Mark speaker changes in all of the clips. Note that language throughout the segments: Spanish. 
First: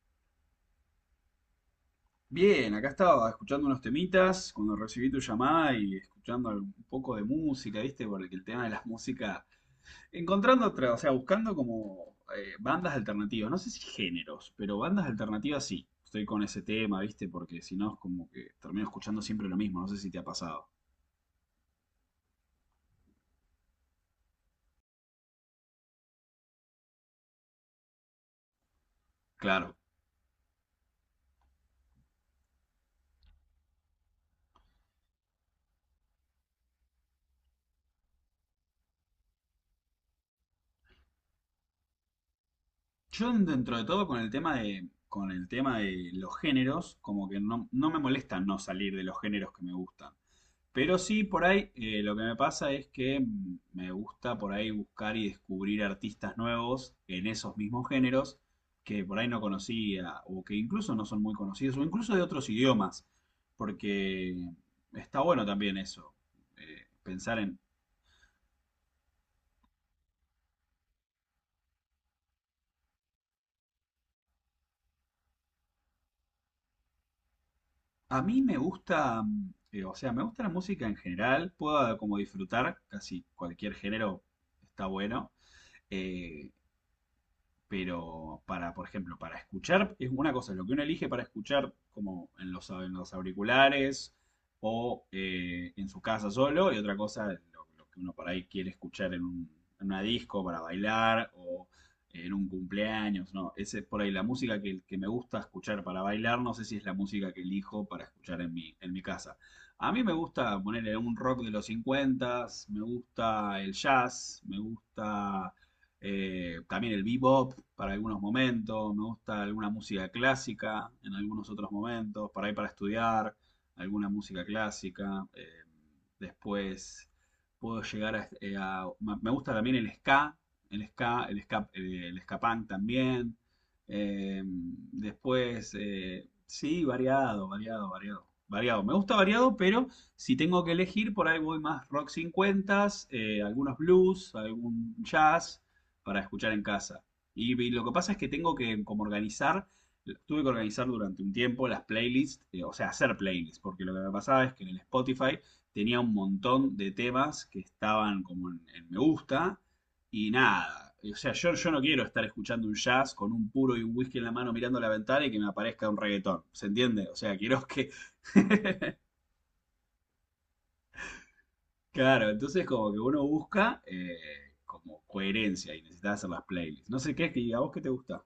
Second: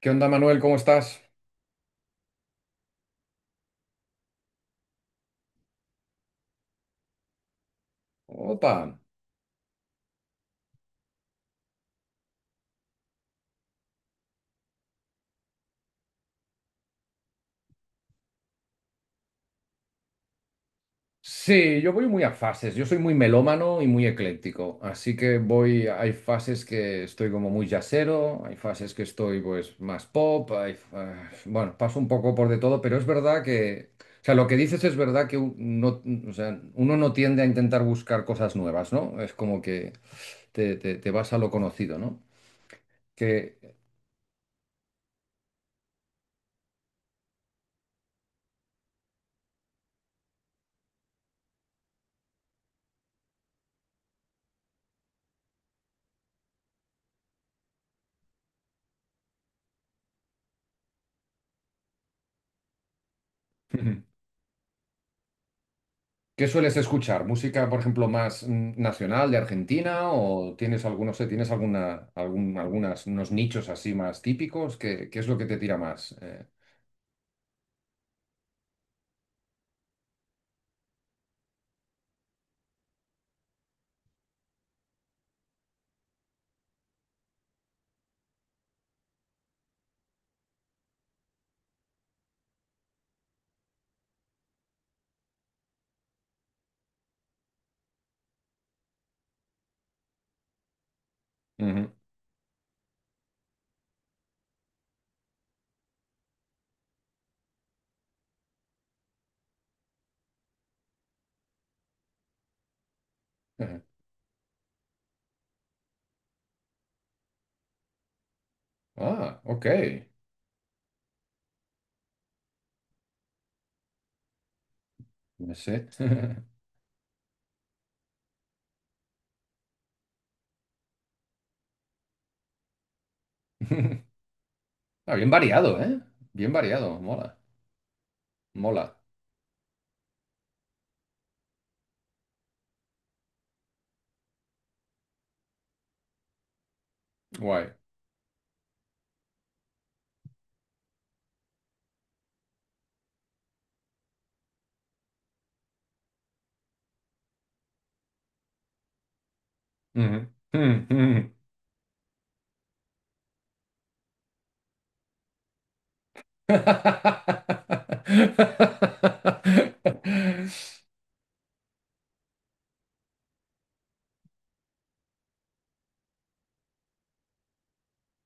Speaker 1: ¿Qué onda, Manuel? ¿Cómo estás?
Speaker 2: Bien, acá estaba escuchando unos temitas cuando recibí tu llamada y escuchando un poco de música, ¿viste? Porque el tema de
Speaker 1: Opa.
Speaker 2: las músicas, encontrando otra, o sea, buscando como bandas alternativas, no sé si géneros, pero bandas alternativas sí. Estoy con ese tema, ¿viste? Porque si no es como que termino escuchando siempre lo mismo, no sé si te ha pasado.
Speaker 1: Sí, yo voy muy a fases. Yo soy muy melómano y muy ecléctico. Así que voy. Hay fases que estoy como muy jazzero, hay fases que estoy
Speaker 2: Claro.
Speaker 1: pues más pop. Bueno, paso un poco por de todo, pero es verdad que. O sea, lo que dices es verdad que no, o sea, uno no tiende a intentar buscar cosas nuevas, ¿no? Es como que te vas a lo conocido, ¿no?
Speaker 2: Yo dentro
Speaker 1: Que.
Speaker 2: de todo con el tema de, con el tema de los géneros, como que no, no me molesta no salir de los géneros que me gustan. Pero sí, por ahí lo que me pasa es que me gusta por ahí buscar y descubrir artistas nuevos en esos mismos géneros que por ahí no conocía o que incluso no son muy conocidos o incluso de otros idiomas, porque está bueno también eso,
Speaker 1: ¿Qué sueles escuchar?
Speaker 2: pensar en.
Speaker 1: ¿Música, por ejemplo, más nacional de Argentina? ¿O tienes algunos, sé, tienes algunas, unos nichos así más típicos? ¿Qué, qué es lo que te tira más?
Speaker 2: A mí me gusta, o sea, me gusta la música en general, puedo como disfrutar casi cualquier género, está bueno. Eh, pero para, por ejemplo, para escuchar, es una cosa, lo que uno elige para escuchar como en los, auriculares o en su casa solo, y otra cosa, lo que uno por ahí quiere escuchar en una disco para bailar o
Speaker 1: Ujú,
Speaker 2: en un cumpleaños, ¿no? Ese es por ahí la música que me gusta escuchar para bailar, no sé si es la música que elijo para escuchar en mi casa. A mí me gusta ponerle un rock de los 50, me gusta el
Speaker 1: ujú.
Speaker 2: jazz, me gusta también el bebop para algunos momentos, me
Speaker 1: Ah,
Speaker 2: gusta
Speaker 1: ok.
Speaker 2: alguna música clásica en algunos otros momentos, para estudiar, alguna música clásica.
Speaker 1: No sé.
Speaker 2: Después puedo llegar a, me gusta también el ska, el ska punk también.
Speaker 1: Ah, bien
Speaker 2: Después,
Speaker 1: variado, ¿eh? Bien
Speaker 2: sí,
Speaker 1: variado. Mola.
Speaker 2: variado, variado, variado. Variado.
Speaker 1: Mola.
Speaker 2: Me gusta variado, pero si tengo que elegir, por ahí voy más rock 50, algunos blues, algún jazz para escuchar en casa. Y
Speaker 1: Guay.
Speaker 2: lo que pasa es que tengo que como organizar, tuve que organizar durante un tiempo las playlists, o sea, hacer playlists, porque lo que me pasaba es que en el Spotify tenía un montón de temas que estaban como en me gusta
Speaker 1: Ujú.
Speaker 2: y
Speaker 1: Mm,
Speaker 2: nada. O sea,
Speaker 1: mm.
Speaker 2: yo no quiero estar escuchando un jazz con un puro y un whisky en la mano mirando la ventana y que me aparezca un reggaetón. ¿Se entiende? O sea, quiero que... Claro, entonces como que uno busca como coherencia y necesitas hacer las playlists. No sé qué, es que a vos qué te gusta.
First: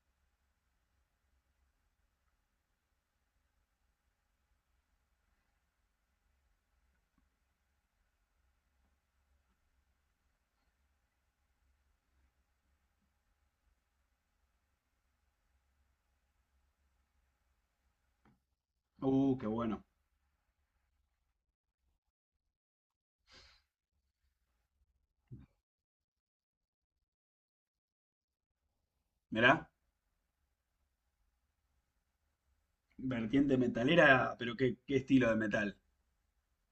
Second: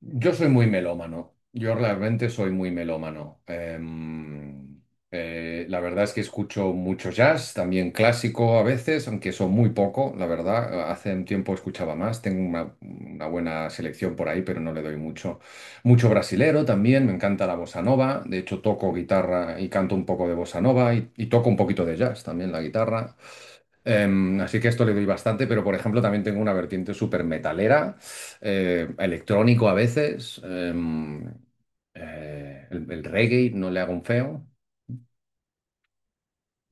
Speaker 1: Yo soy muy melómano, yo realmente soy muy melómano. La verdad es que escucho mucho jazz, también clásico a veces, aunque son muy poco, la verdad. Hace un tiempo escuchaba más, tengo una buena selección por ahí, pero no le doy mucho. Mucho brasilero también, me encanta la bossa nova, de hecho toco
Speaker 2: Qué
Speaker 1: guitarra y
Speaker 2: bueno.
Speaker 1: canto un poco de bossa nova y toco un poquito de jazz también la guitarra. Así que a esto le doy bastante, pero por ejemplo también tengo una vertiente súper metalera, electrónico
Speaker 2: Mirá,
Speaker 1: a veces, el reggae,
Speaker 2: vertiente
Speaker 1: no le hago un
Speaker 2: metalera,
Speaker 1: feo.
Speaker 2: pero qué estilo de metal.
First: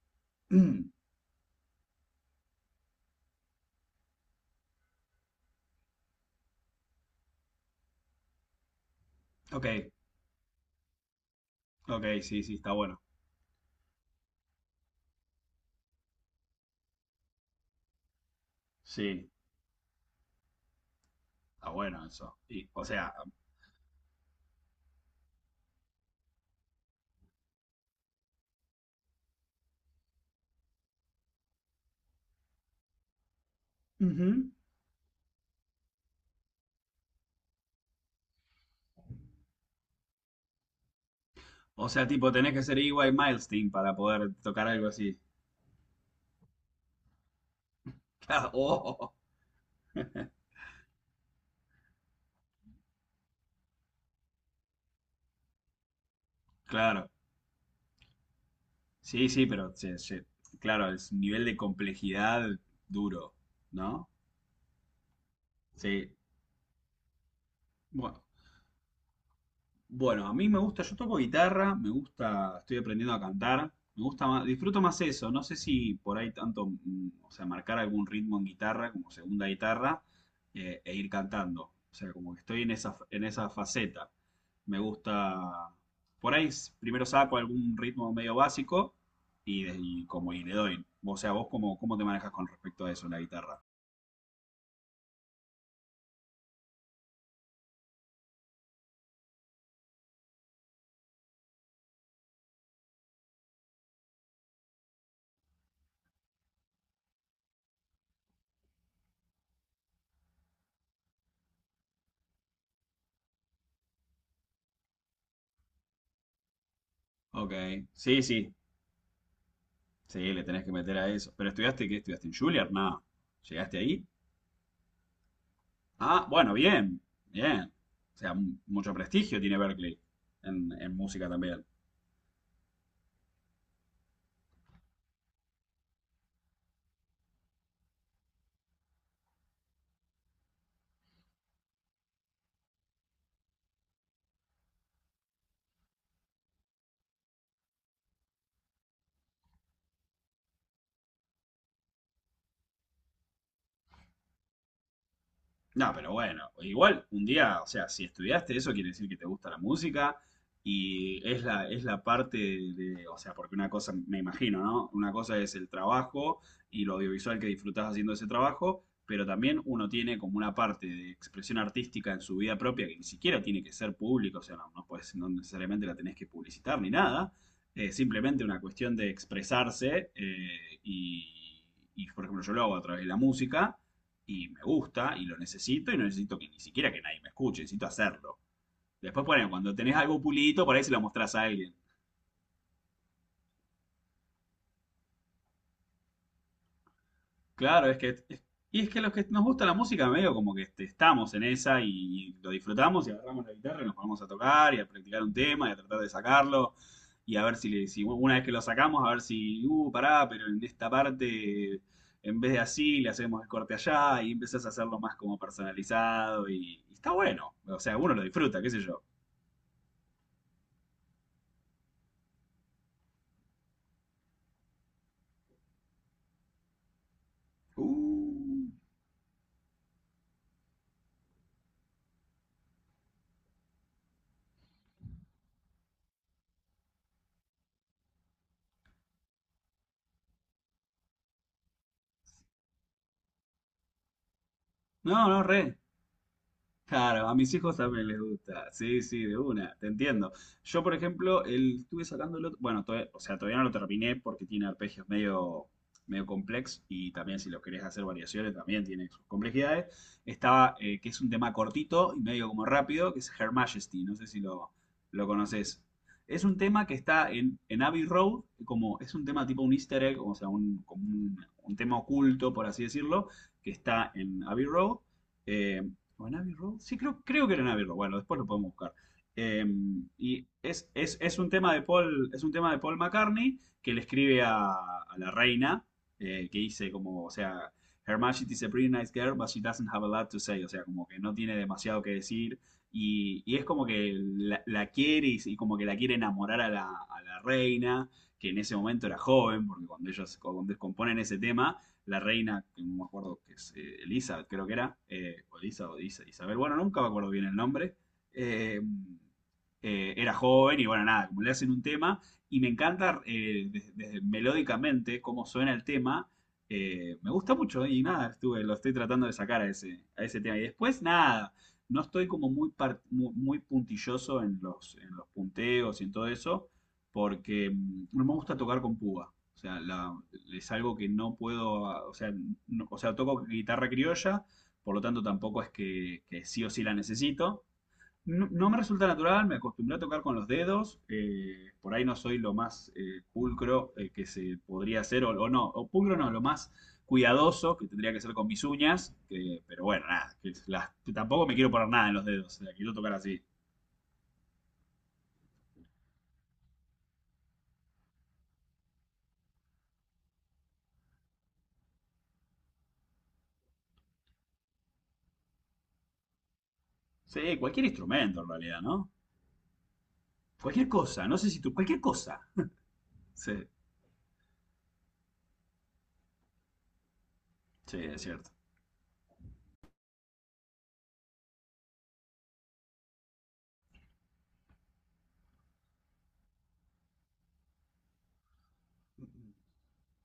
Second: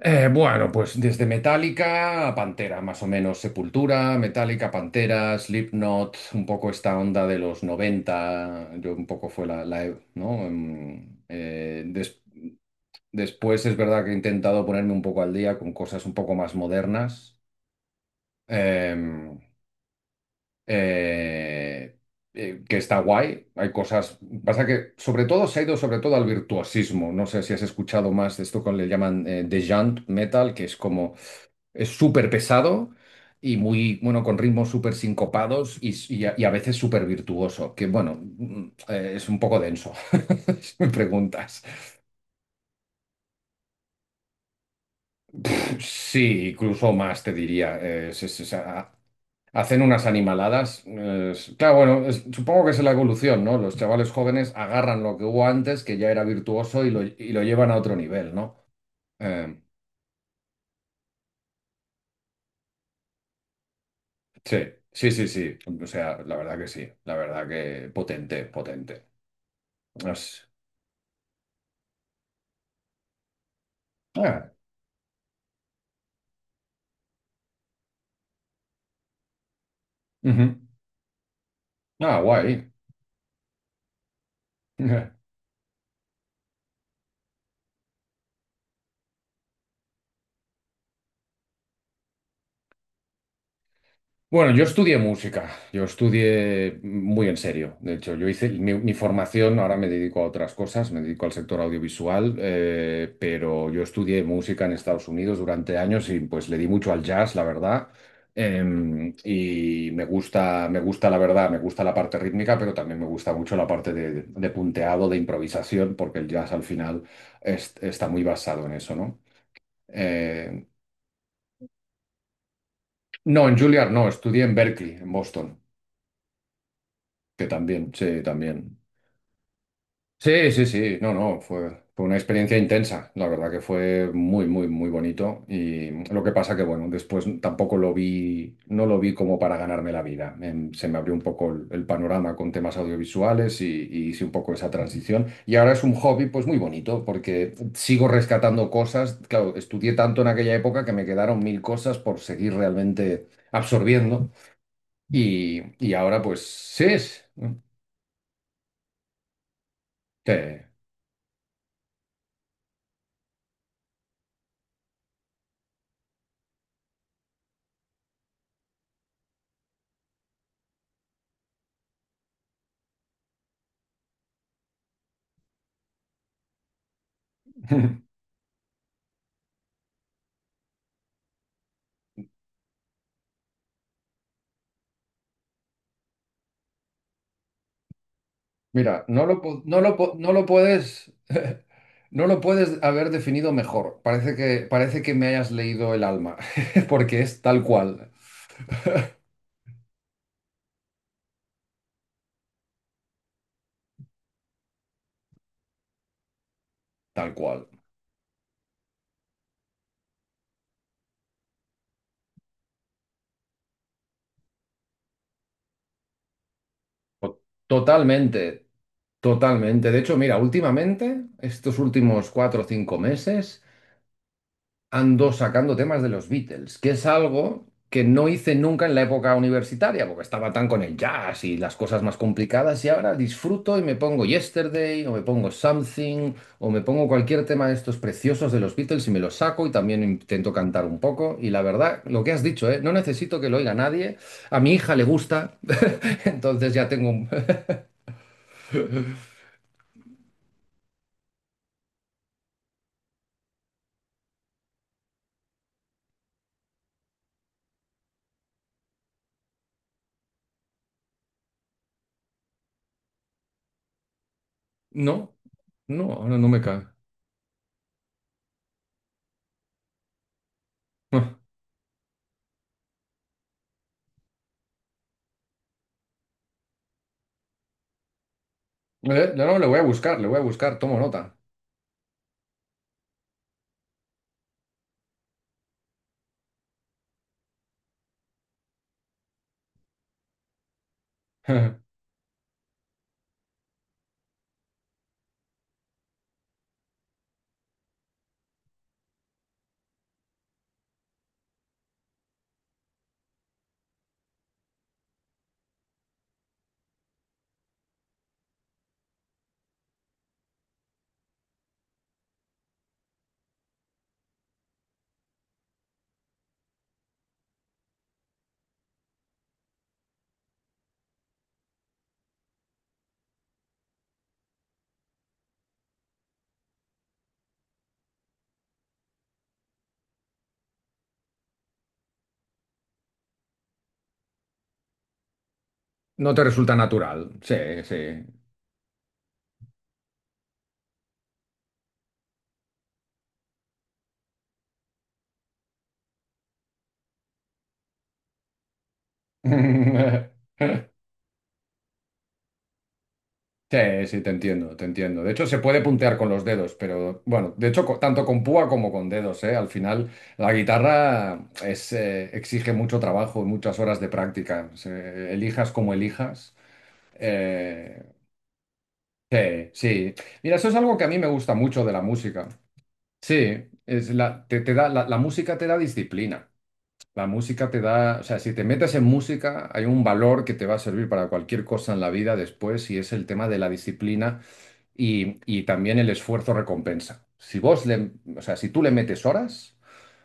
Speaker 1: Bueno,
Speaker 2: Mm,
Speaker 1: pues desde Metallica a Pantera, más o menos Sepultura, Metallica, Pantera, Slipknot, un poco esta onda de los 90. Yo un poco fue la,
Speaker 2: ok,
Speaker 1: la e- ¿no? Em, des-
Speaker 2: ok, sí, sí, está bueno.
Speaker 1: Después es verdad que he intentado ponerme un poco al día con cosas un poco más modernas.
Speaker 2: Sí,
Speaker 1: Em,
Speaker 2: está
Speaker 1: eh,
Speaker 2: bueno eso. Y,
Speaker 1: que
Speaker 2: o
Speaker 1: está
Speaker 2: sea,
Speaker 1: guay. Hay cosas. Pasa que sobre todo se ha ido sobre todo al virtuosismo. No sé si has escuchado más de esto que le llaman The Metal, que es como es súper pesado y muy, bueno, con
Speaker 2: ujú.
Speaker 1: ritmos súper sincopados y a veces súper virtuoso. Que bueno, es un poco denso. Si me preguntas.
Speaker 2: O sea, tipo, tenés que ser EY Milestone para poder tocar algo así.
Speaker 1: Sí, incluso más te diría.
Speaker 2: Claro, oh,
Speaker 1: Hacen unas animaladas. Claro, bueno, supongo que es la evolución, ¿no? Los chavales jóvenes agarran lo que hubo antes, que ya era virtuoso,
Speaker 2: claro.
Speaker 1: y lo llevan a otro nivel, ¿no?
Speaker 2: Sí, sí,
Speaker 1: Eh,
Speaker 2: pero sí, sí. Claro, es un nivel de complejidad duro, ¿no?
Speaker 1: sí, sí, sí, sí. O
Speaker 2: Sí.
Speaker 1: sea, la verdad que sí. La verdad que
Speaker 2: bueno
Speaker 1: potente, potente.
Speaker 2: Bueno, a mí
Speaker 1: Es-
Speaker 2: me gusta, yo toco guitarra, me gusta, estoy aprendiendo a cantar, me gusta más,
Speaker 1: ah,
Speaker 2: disfruto más eso, no sé si por ahí tanto, o sea, marcar algún ritmo en guitarra como segunda guitarra
Speaker 1: ujú.
Speaker 2: e ir cantando, o sea,
Speaker 1: Ah,
Speaker 2: como que estoy
Speaker 1: guay.
Speaker 2: en esa, faceta, me gusta, por ahí primero saco algún ritmo medio básico y como y le doy, o sea, vos cómo te manejas con respecto a eso en la guitarra.
Speaker 1: Bueno, yo estudié música, yo estudié muy en serio. De hecho, yo hice mi formación, ahora me dedico a otras cosas, me dedico al sector audiovisual, pero yo estudié música en Estados Unidos durante años y pues le di mucho al jazz, la verdad. Y me gusta la verdad, me gusta la parte rítmica, pero también me gusta mucho la parte de punteado, de improvisación, porque el jazz al final
Speaker 2: Ok,
Speaker 1: está muy
Speaker 2: sí, sí,
Speaker 1: basado en eso, ¿no?
Speaker 2: sí, le
Speaker 1: Eh,
Speaker 2: tenés que meter a eso, pero estudiaste, ¿qué estudiaste en Juilliard? Nada,
Speaker 1: no, en
Speaker 2: ¿llegaste
Speaker 1: Juilliard no,
Speaker 2: ahí?
Speaker 1: estudié en Berkeley, en Boston.
Speaker 2: Ah, bueno, bien,
Speaker 1: Que
Speaker 2: bien. O sea,
Speaker 1: también.
Speaker 2: mucho prestigio tiene Berkeley
Speaker 1: Sí, sí,
Speaker 2: en,
Speaker 1: sí, no,
Speaker 2: música
Speaker 1: no,
Speaker 2: también.
Speaker 1: fue, fue una experiencia intensa, la verdad que fue muy, muy, muy bonito y lo que pasa que, bueno, después tampoco lo vi, no lo vi como para ganarme la vida. Se me abrió un poco el panorama con temas audiovisuales y hice un poco esa transición y ahora es un hobby pues muy bonito porque sigo rescatando cosas, claro, estudié tanto en aquella época que me quedaron mil cosas por seguir realmente absorbiendo
Speaker 2: No,
Speaker 1: y
Speaker 2: pero
Speaker 1: ahora
Speaker 2: bueno,
Speaker 1: pues sí
Speaker 2: igual un
Speaker 1: es...
Speaker 2: día, o sea, si estudiaste eso, quiere decir que te gusta la música
Speaker 1: sí.
Speaker 2: y es la parte de, o sea, porque una cosa, me imagino, ¿no? Una cosa es el trabajo y lo audiovisual que disfrutás haciendo ese trabajo, pero también uno tiene como una parte de expresión artística en su vida propia que ni siquiera tiene que ser pública, o sea, no, no, no necesariamente la tenés que publicitar ni nada, es simplemente una cuestión de expresarse y, por ejemplo, yo lo hago a través de la música y me gusta y lo necesito y no necesito que ni siquiera que nadie me escuche, necesito hacerlo.
Speaker 1: Mira,
Speaker 2: Después, ponen, cuando tenés algo
Speaker 1: no lo
Speaker 2: pulito, por ahí se lo
Speaker 1: puedes,
Speaker 2: mostrás a alguien.
Speaker 1: no lo puedes haber definido mejor. Parece que me hayas leído el alma, porque es tal
Speaker 2: Claro,
Speaker 1: cual,
Speaker 2: y es que los que nos gusta la música, medio como que este, estamos en esa y lo disfrutamos y agarramos la guitarra y nos ponemos a tocar y a practicar un tema y a tratar de sacarlo
Speaker 1: tal
Speaker 2: y a ver
Speaker 1: cual.
Speaker 2: si una vez que lo sacamos, a ver si, pará, pero en esta parte, en vez de así, le hacemos el corte allá y empezás a hacerlo más como personalizado y está
Speaker 1: To-
Speaker 2: bueno. O sea, uno lo disfruta,
Speaker 1: Totalmente,
Speaker 2: qué sé yo.
Speaker 1: totalmente. De hecho, mira, últimamente, estos últimos cuatro o cinco meses, ando sacando temas de los Beatles, que es algo que no hice
Speaker 2: Uh,
Speaker 1: nunca en la época universitaria, porque estaba tan con el jazz y las cosas más complicadas, y ahora disfruto y me pongo Yesterday, o me pongo Something, o me pongo cualquier tema de estos preciosos de los Beatles y me los saco y también intento cantar un poco. Y la verdad, lo que has dicho, ¿eh? No necesito que lo oiga nadie, a mi hija le
Speaker 2: no, no,
Speaker 1: gusta,
Speaker 2: re.
Speaker 1: entonces ya tengo un...
Speaker 2: Claro, a mis hijos también les gusta. Sí, sí, de una, te entiendo. Yo, por ejemplo, estuve sacándolo, bueno, o sea, todavía no lo terminé porque tiene arpegios medio, complex y también si lo querés hacer variaciones también tiene sus complejidades. Que es un tema cortito y medio como rápido, que es Her Majesty, no sé si lo
Speaker 1: No,
Speaker 2: conoces.
Speaker 1: no, no,
Speaker 2: Es
Speaker 1: no
Speaker 2: un
Speaker 1: me cae.
Speaker 2: tema que está en Abbey Road, como es un tema tipo un easter egg, o sea, un tema oculto, por así decirlo, que está en Abbey Road. eh, ¿O en Abbey Road? Sí, creo que era en Abbey Road. Bueno, después lo podemos buscar.
Speaker 1: No, no,
Speaker 2: Eh,
Speaker 1: le voy a buscar, le voy a
Speaker 2: y
Speaker 1: buscar,
Speaker 2: es,
Speaker 1: tomo
Speaker 2: es,
Speaker 1: nota.
Speaker 2: es un tema de Paul, es un tema de Paul McCartney que le escribe a la reina, que dice como, o sea, Her Majesty is a pretty nice girl, but she doesn't have a lot to say, o sea, como que no tiene demasiado que decir. Y es como que la, quiere y, como que la quiere enamorar a la reina, que en ese momento era joven, porque cuando componen ese tema, la reina, que no me acuerdo que es Elizabeth, creo que era, o Elisa o Isabel, bueno, nunca me acuerdo bien el nombre, eh, era joven y bueno, nada, como le hacen un tema, y me encanta desde melódicamente cómo suena el tema, me gusta mucho y nada, lo estoy tratando de sacar a a ese tema. Y después, nada, no estoy como muy puntilloso en los punteos y en todo eso porque no me gusta tocar con púa. O sea, es algo que no puedo, o sea, o sea, toco guitarra criolla, por lo tanto tampoco es que,
Speaker 1: No te
Speaker 2: que sí o
Speaker 1: resulta
Speaker 2: sí la
Speaker 1: natural. Sí,
Speaker 2: necesito.
Speaker 1: sí.
Speaker 2: No, no me resulta natural, me acostumbré a tocar con los dedos, por ahí no soy lo más pulcro que se podría hacer, o no, o pulcro no, lo más cuidadoso que tendría que ser con mis uñas, pero bueno, nada, tampoco me quiero poner nada en los dedos, o sea, quiero tocar así.
Speaker 1: Sí, sí, te entiendo, te entiendo. De hecho, se puede puntear con los dedos, pero bueno, de hecho, tanto con púa como con dedos, ¿eh? Al final, la guitarra es, exige mucho trabajo, y muchas horas de práctica. Elijas como elijas.
Speaker 2: Sí, cualquier
Speaker 1: eh,
Speaker 2: instrumento en realidad, ¿no?
Speaker 1: sí, sí. Mira, eso es
Speaker 2: Cualquier
Speaker 1: algo que a mí me
Speaker 2: cosa, no sé
Speaker 1: gusta
Speaker 2: si tú,
Speaker 1: mucho de
Speaker 2: cualquier
Speaker 1: la
Speaker 2: cosa.
Speaker 1: música.
Speaker 2: Sí.
Speaker 1: Sí, es la, te da, la música te da disciplina. La música te
Speaker 2: Sí,
Speaker 1: da,
Speaker 2: es
Speaker 1: o sea,
Speaker 2: cierto.
Speaker 1: si te metes en música, hay un valor que te va a servir para cualquier cosa en la vida después y es el tema de la disciplina y también el esfuerzo recompensa. Si vos le, o sea, si tú le metes horas,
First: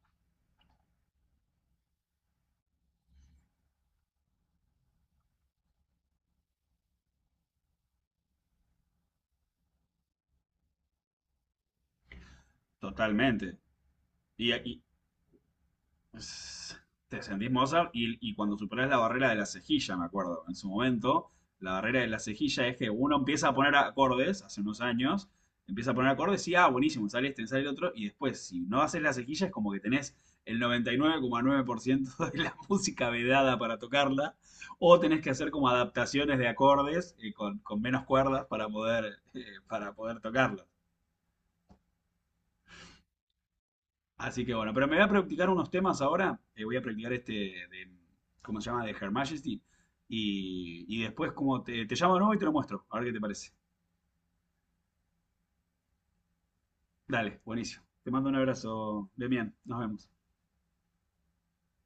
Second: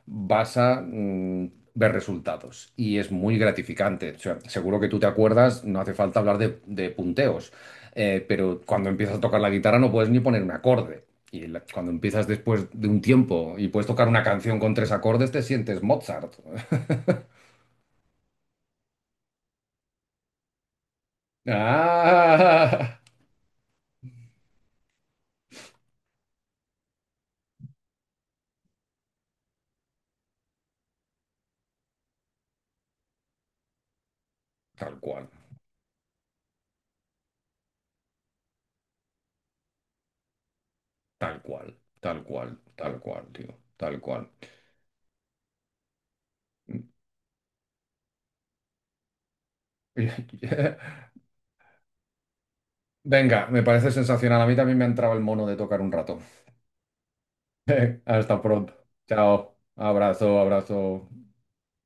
Speaker 1: vas a ver resultados y es muy gratificante. O sea, seguro que tú te acuerdas, no hace falta hablar de punteos, pero cuando empiezas a tocar la guitarra no puedes ni poner un acorde. Cuando empiezas después de un tiempo
Speaker 2: Totalmente.
Speaker 1: y puedes tocar una
Speaker 2: Y,
Speaker 1: canción con
Speaker 2: y-
Speaker 1: tres acordes, te sientes Mozart.
Speaker 2: pues, te sentís Mozart y cuando superás la barrera de la cejilla, me acuerdo, en su momento, la barrera de la cejilla es que
Speaker 1: Ah,
Speaker 2: uno empieza a poner acordes, hace unos años, empieza a poner acordes y, ah, buenísimo, sale este, sale el otro, y después, si no haces la cejilla, es como que tenés el noventa y nueve coma nueve por ciento de la música vedada para tocarla,
Speaker 1: tal
Speaker 2: o tenés
Speaker 1: cual,
Speaker 2: que hacer como adaptaciones de acordes con, menos cuerdas para poder, tocarla.
Speaker 1: tal cual, tal cual, tal cual, tío, tal cual.
Speaker 2: Así que bueno, pero me voy a practicar unos temas ahora. Voy a practicar este de, ¿cómo se llama? De Her Majesty. Y después, como te, llamo de nuevo y te lo muestro, a ver qué te
Speaker 1: Venga,
Speaker 2: parece.
Speaker 1: me parece sensacional. A mí también me ha entrado el mono de tocar un rato.
Speaker 2: Dale, buenísimo. Te mando un
Speaker 1: Hasta pronto.
Speaker 2: abrazo, Demian.
Speaker 1: Chao.
Speaker 2: Nos vemos.
Speaker 1: Abrazo, abrazo.